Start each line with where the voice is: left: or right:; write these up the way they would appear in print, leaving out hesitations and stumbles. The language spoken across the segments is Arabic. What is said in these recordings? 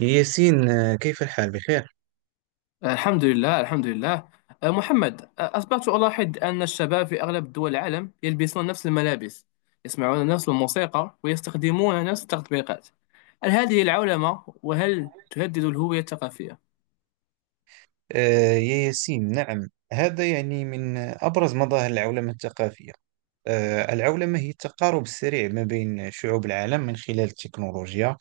right: يا ياسين، كيف الحال بخير؟
left: الحمد لله الحمد لله. محمد، أصبحت ألاحظ أن الشباب في أغلب دول العالم يلبسون نفس الملابس، يسمعون نفس الموسيقى ويستخدمون نفس التطبيقات. هل هذه العولمة وهل تهدد الهوية الثقافية؟
right: يا ياسين، نعم. هذا من أبرز مظاهر العولمة الثقافية. العولمة هي التقارب السريع ما بين شعوب العالم من خلال التكنولوجيا،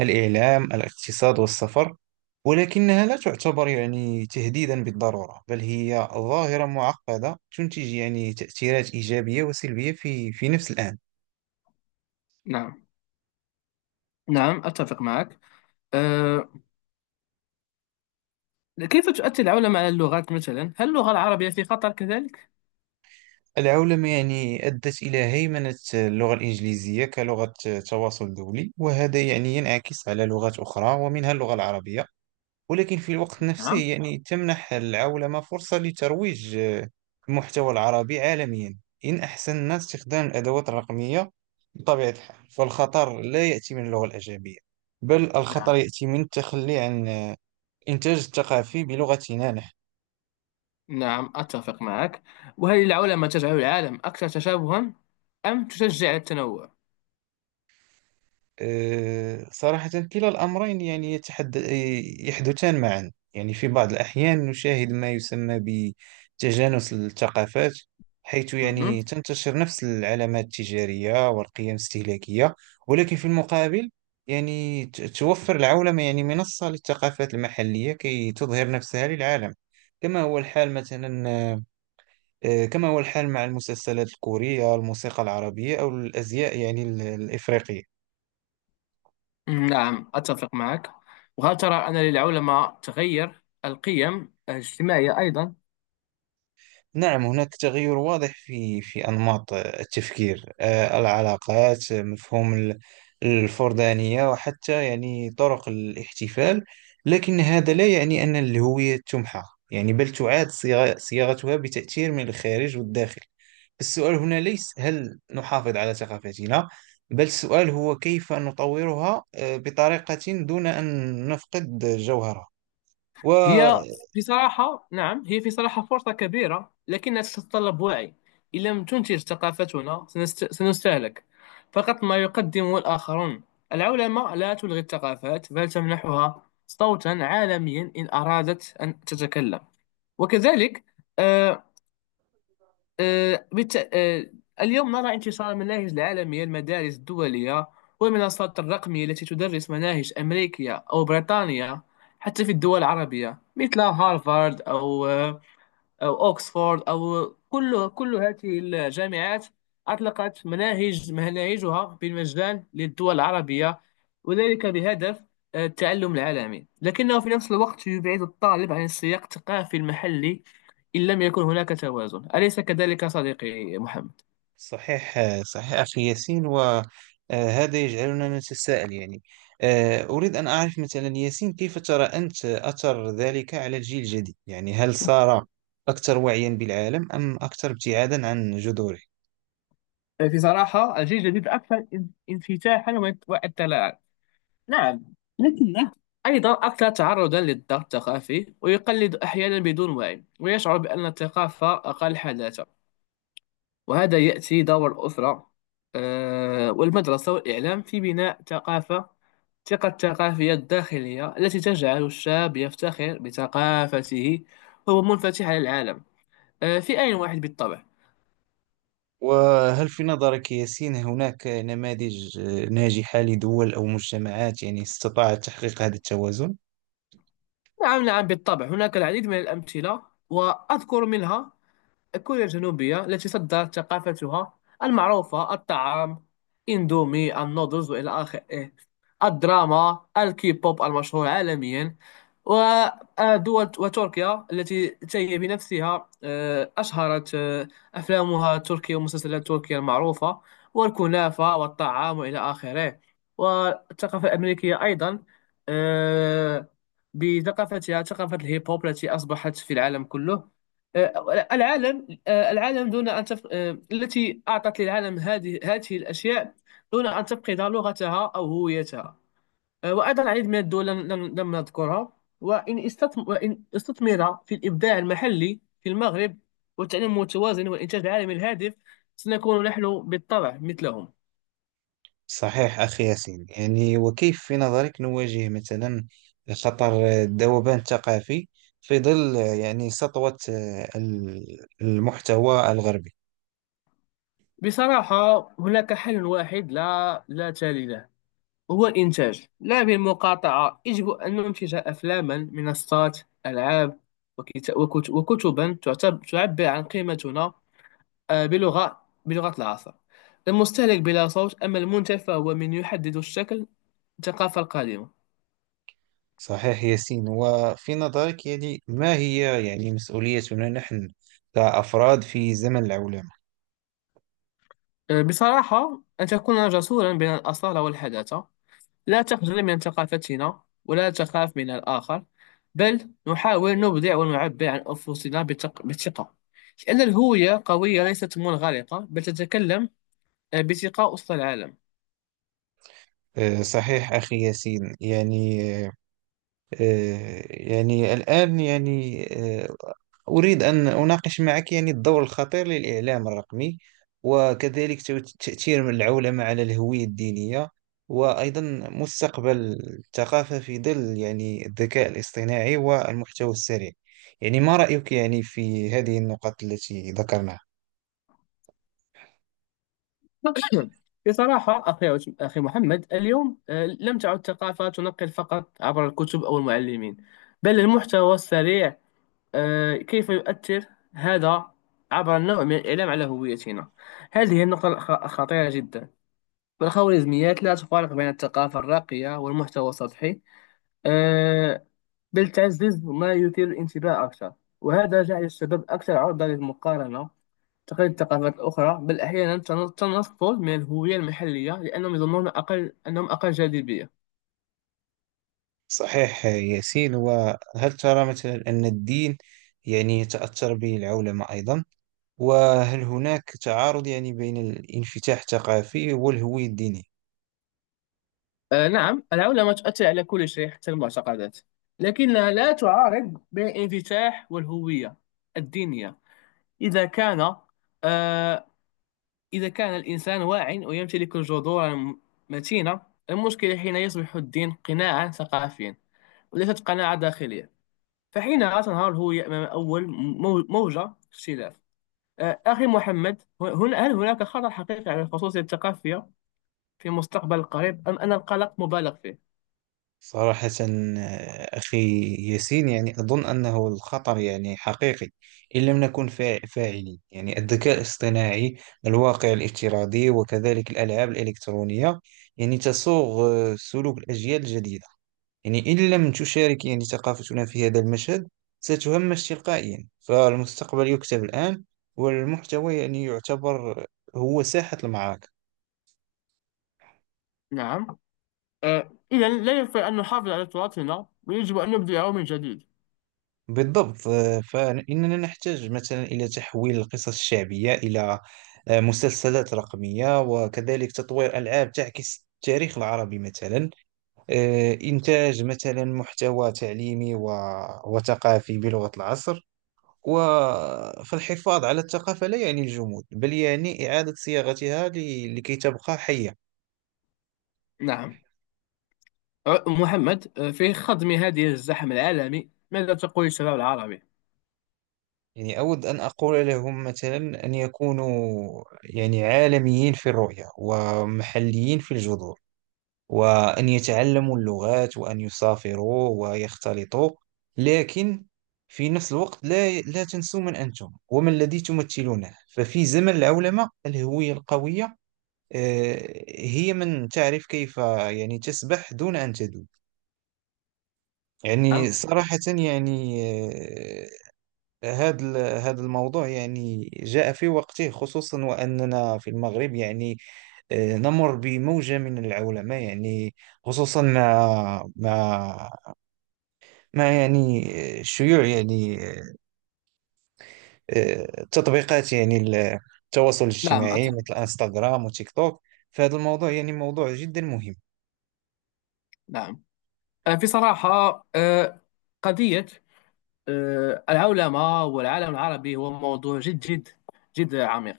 right: الإعلام، الاقتصاد والسفر. ولكنها لا تعتبر تهديدا بالضرورة، بل هي ظاهرة معقدة تنتج تأثيرات إيجابية وسلبية في نفس الآن.
left: نعم، نعم أتفق معك. أه كيف تؤثر العولمة على اللغات مثلا؟ هل اللغة العربية في خطر كذلك؟
right: العولمة أدت إلى هيمنة اللغة الإنجليزية كلغة تواصل دولي، وهذا ينعكس على لغات أخرى ومنها اللغة العربية. ولكن في الوقت نفسه،
left: نعم.
right: تمنح العولمة فرصة لترويج المحتوى العربي عالميا، إن أحسننا استخدام الأدوات الرقمية. بطبيعة الحال، فالخطر لا يأتي من اللغة الأجنبية، بل الخطر
left: نعم
right: يأتي من التخلي عن الإنتاج الثقافي بلغتنا نحن.
left: نعم أتفق معك. وهل العولمة تجعل العالم أكثر تشابها أم تشجع على التنوع؟
right: صراحة، كلا الأمرين يحدثان معا. في بعض الأحيان نشاهد ما يسمى بتجانس الثقافات، حيث
left: مهم.
right: تنتشر نفس العلامات التجارية والقيم الاستهلاكية. ولكن في المقابل، توفر العولمة منصة للثقافات المحلية كي تظهر نفسها للعالم. كما هو الحال مثلا كما هو الحال مع المسلسلات الكورية، الموسيقى العربية، أو الأزياء الإفريقية.
left: نعم أتفق معك. وهل ترى أن للعلماء تغير القيم الاجتماعية أيضا؟
right: نعم، هناك تغير واضح في أنماط التفكير، العلاقات، مفهوم الفردانية، وحتى طرق الاحتفال. لكن هذا لا يعني أن الهوية تمحى، بل تعاد صياغتها بتأثير من الخارج والداخل. السؤال هنا ليس هل نحافظ على ثقافتنا، بل السؤال هو كيف نطورها بطريقة دون أن نفقد
left: هي
right: جوهرها.
left: في صراحة، نعم، هي في صراحة فرصة كبيرة لكنها تتطلب وعي. إن لم تنتج ثقافتنا سنستهلك فقط ما يقدمه الآخرون. العلماء لا تلغي الثقافات بل تمنحها صوتا عالميا إن أرادت أن تتكلم. وكذلك، آه، آه، بت... آه، اليوم نرى انتشار المناهج العالمية، المدارس الدولية والمنصات الرقمية التي تدرس مناهج أمريكية أو بريطانية حتى في الدول العربية، مثل هارفارد، أو أو أوكسفورد أو كل هذه الجامعات أطلقت مناهجها بالمجان للدول العربية، وذلك بهدف التعلم العالمي. لكنه في نفس الوقت يبعد الطالب عن السياق الثقافي المحلي إن لم يكن هناك توازن، أليس كذلك صديقي محمد؟
right: صحيح، صحيح أخي ياسين. وهذا يجعلنا نتساءل، أريد أن أعرف مثلا ياسين، كيف ترى أنت أثر ذلك على الجيل الجديد. هل صار أكثر وعيا بالعالم أم أكثر ابتعادا عن جذوره؟
left: في صراحة الجيل الجديد أكثر انفتاحا واطلاعا. نعم. أيضا أكثر تعرضا للضغط الثقافي ويقلد أحيانا بدون وعي ويشعر بأن الثقافة أقل حداثة. وهذا يأتي دور الأسرة والمدرسة والإعلام في بناء ثقافة ثقة الثقافية الداخلية التي تجعل الشاب يفتخر بثقافته وهو منفتح على العالم في آن واحد بالطبع.
right: وهل في نظرك ياسين هناك نماذج ناجحة لدول أو مجتمعات استطاعت تحقيق هذا التوازن؟
left: نعم، نعم بالطبع هناك العديد من الأمثلة. وأذكر منها كوريا الجنوبية التي صدرت ثقافتها المعروفة: الطعام، إندومي، النودلز وإلى آخره، الدراما، الكيبوب المشهور عالميا، ودول، وتركيا التي هي بنفسها أشهرت أفلامها التركية ومسلسلات تركيا المعروفة والكنافة والطعام وإلى آخره. والثقافة الأمريكية أيضا آه، بثقافتها، ثقافة الهيب هوب التي أصبحت في العالم كله، آه، العالم آه، العالم دون أن تف... آه، التي أعطت للعالم هذه الأشياء دون أن تفقد لغتها أو هويتها. وأيضا العديد من الدول لم نذكرها، وإن استثمر في الإبداع المحلي في المغرب والتعليم المتوازن والإنتاج العالمي الهادف، سنكون نحن بالطبع مثلهم.
right: صحيح أخي ياسين. وكيف في نظرك نواجه مثلا خطر الذوبان الثقافي، في ظل سطوة المحتوى الغربي.
left: بصراحة هناك حل واحد لا لا تالي له، هو الإنتاج لا بالمقاطعة. يجب أن ننتج أفلاما، منصات، ألعاب وكتبا تعبر عن قيمتنا بلغة العصر. المستهلك بلا صوت، أما المنتج فهو من يحدد الشكل، الثقافة القادمة.
right: صحيح ياسين. وفي نظرك، ما هي مسؤوليتنا نحن كأفراد في زمن العولمة؟
left: بصراحة أن تكون جسورا بين الأصالة والحداثة، لا تخجل من ثقافتنا ولا تخاف من الآخر، بل نحاول نبدع ونعبر عن أنفسنا بثقة، لأن الهوية قوية ليست منغلقة بل تتكلم بثقة وسط العالم.
right: صحيح أخي ياسين. يعني أه، يعني الآن آه، أريد أن أناقش معك الدور الخطير للإعلام الرقمي، وكذلك تأثير العولمة على الهوية الدينية، وأيضا مستقبل الثقافة في ظل الذكاء الاصطناعي والمحتوى السريع. ما رأيك في هذه النقط التي ذكرناها؟
left: بصراحة أخي محمد، اليوم لم تعد الثقافة تنقل فقط عبر الكتب أو المعلمين، بل المحتوى السريع. كيف يؤثر هذا عبر النوع من الإعلام على هويتنا؟ هذه النقطة خطيرة جدا. والخوارزميات لا تفارق بين الثقافة الراقية والمحتوى السطحي، آه، بل تعزز ما يثير الانتباه أكثر. وهذا جعل الشباب أكثر عرضة للمقارنة، تقليد الثقافات الأخرى، بل أحيانا تنصل من الهوية المحلية لأنهم يظنون أقل أنهم أقل جاذبية.
right: صحيح ياسين. وهل ترى مثلا أن الدين تأثر به العولمة أيضا؟ وهل هناك تعارض بين الانفتاح الثقافي والهوية الدينية؟
left: نعم، العولمة تؤثر على كل شيء حتى المعتقدات. لكنها لا تعارض بين الانفتاح والهوية الدينية إذا كان آه، إذا كان الإنسان واعٍ ويمتلك جذورا متينة. المشكلة حين يصبح الدين قناعا ثقافيا وليست قناعة داخلية، فحينها تنهار الهوية أمام أول موجة اختلاف. أخي محمد، هنا هل هناك خطر حقيقي على الخصوصية الثقافية في المستقبل القريب أم أن القلق مبالغ فيه؟
right: صراحة، أخي ياسين، أظن أنه الخطر حقيقي إن لم نكن فاعلين. الذكاء الاصطناعي، الواقع الافتراضي، وكذلك الألعاب الإلكترونية تسوغ سلوك الأجيال الجديدة. إن لم تشارك ثقافتنا في هذا المشهد، ستهمش تلقائيا. فالمستقبل يكتب الآن، والمحتوى يعتبر هو ساحة المعركة.
left: نعم. إذا لا يكفي أن نحافظ على تراثنا ويجب أن نبدأه من جديد.
right: بالضبط. فإننا نحتاج مثلا إلى تحويل القصص الشعبية إلى مسلسلات رقمية، وكذلك تطوير ألعاب تعكس التاريخ العربي مثلا، إنتاج مثلا محتوى تعليمي وثقافي بلغة العصر و... فالحفاظ على الثقافة لا يعني الجمود، بل يعني إعادة صياغتها لكي تبقى حية.
left: نعم. محمد، في خضم هذه الزحم العالمي ماذا تقول الشباب العربي؟
right: أود أن أقول لهم مثلا أن يكونوا عالميين في الرؤية ومحليين في الجذور، وأن يتعلموا اللغات وأن يسافروا ويختلطوا. لكن في نفس الوقت، لا لا تنسوا من أنتم ومن الذي تمثلونه. ففي زمن العولمة، الهوية القوية هي من تعرف كيف تسبح دون أن تدوب.
left: نعم،
right: صراحة، آه، هذا ال- هذا الموضوع جاء في وقته، خصوصا وأننا في المغرب، نمر بموجة من العولمة، خصوصا مع شيوع تطبيقات التواصل
left: نعم
right: الاجتماعي،
left: أتفق.
right: مثل انستغرام وتيك توك. فهذا الموضوع موضوع جدا مهم.
left: نعم، أنا في صراحة آه، قضية العولمة والعالم العربي هو موضوع جد جد جد عميق.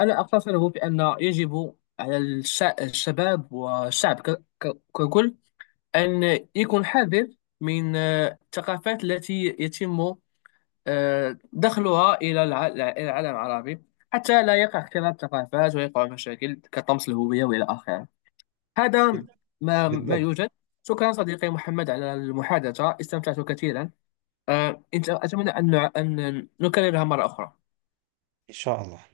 left: أنا أقتصره بأن يجب على الشباب والشعب ككل أن يكون حذر من الثقافات التي يتم دخلها إلى إلى العالم العربي حتى لا يقع اختلاط ثقافات ويقع مشاكل كطمس الهوية وإلى آخره. هذا ما
right: بالضبط،
left: يوجد. شكرا صديقي محمد على المحادثة، استمتعت كثيرا. أتمنى أن نكررها مرة أخرى.
right: إن شاء الله.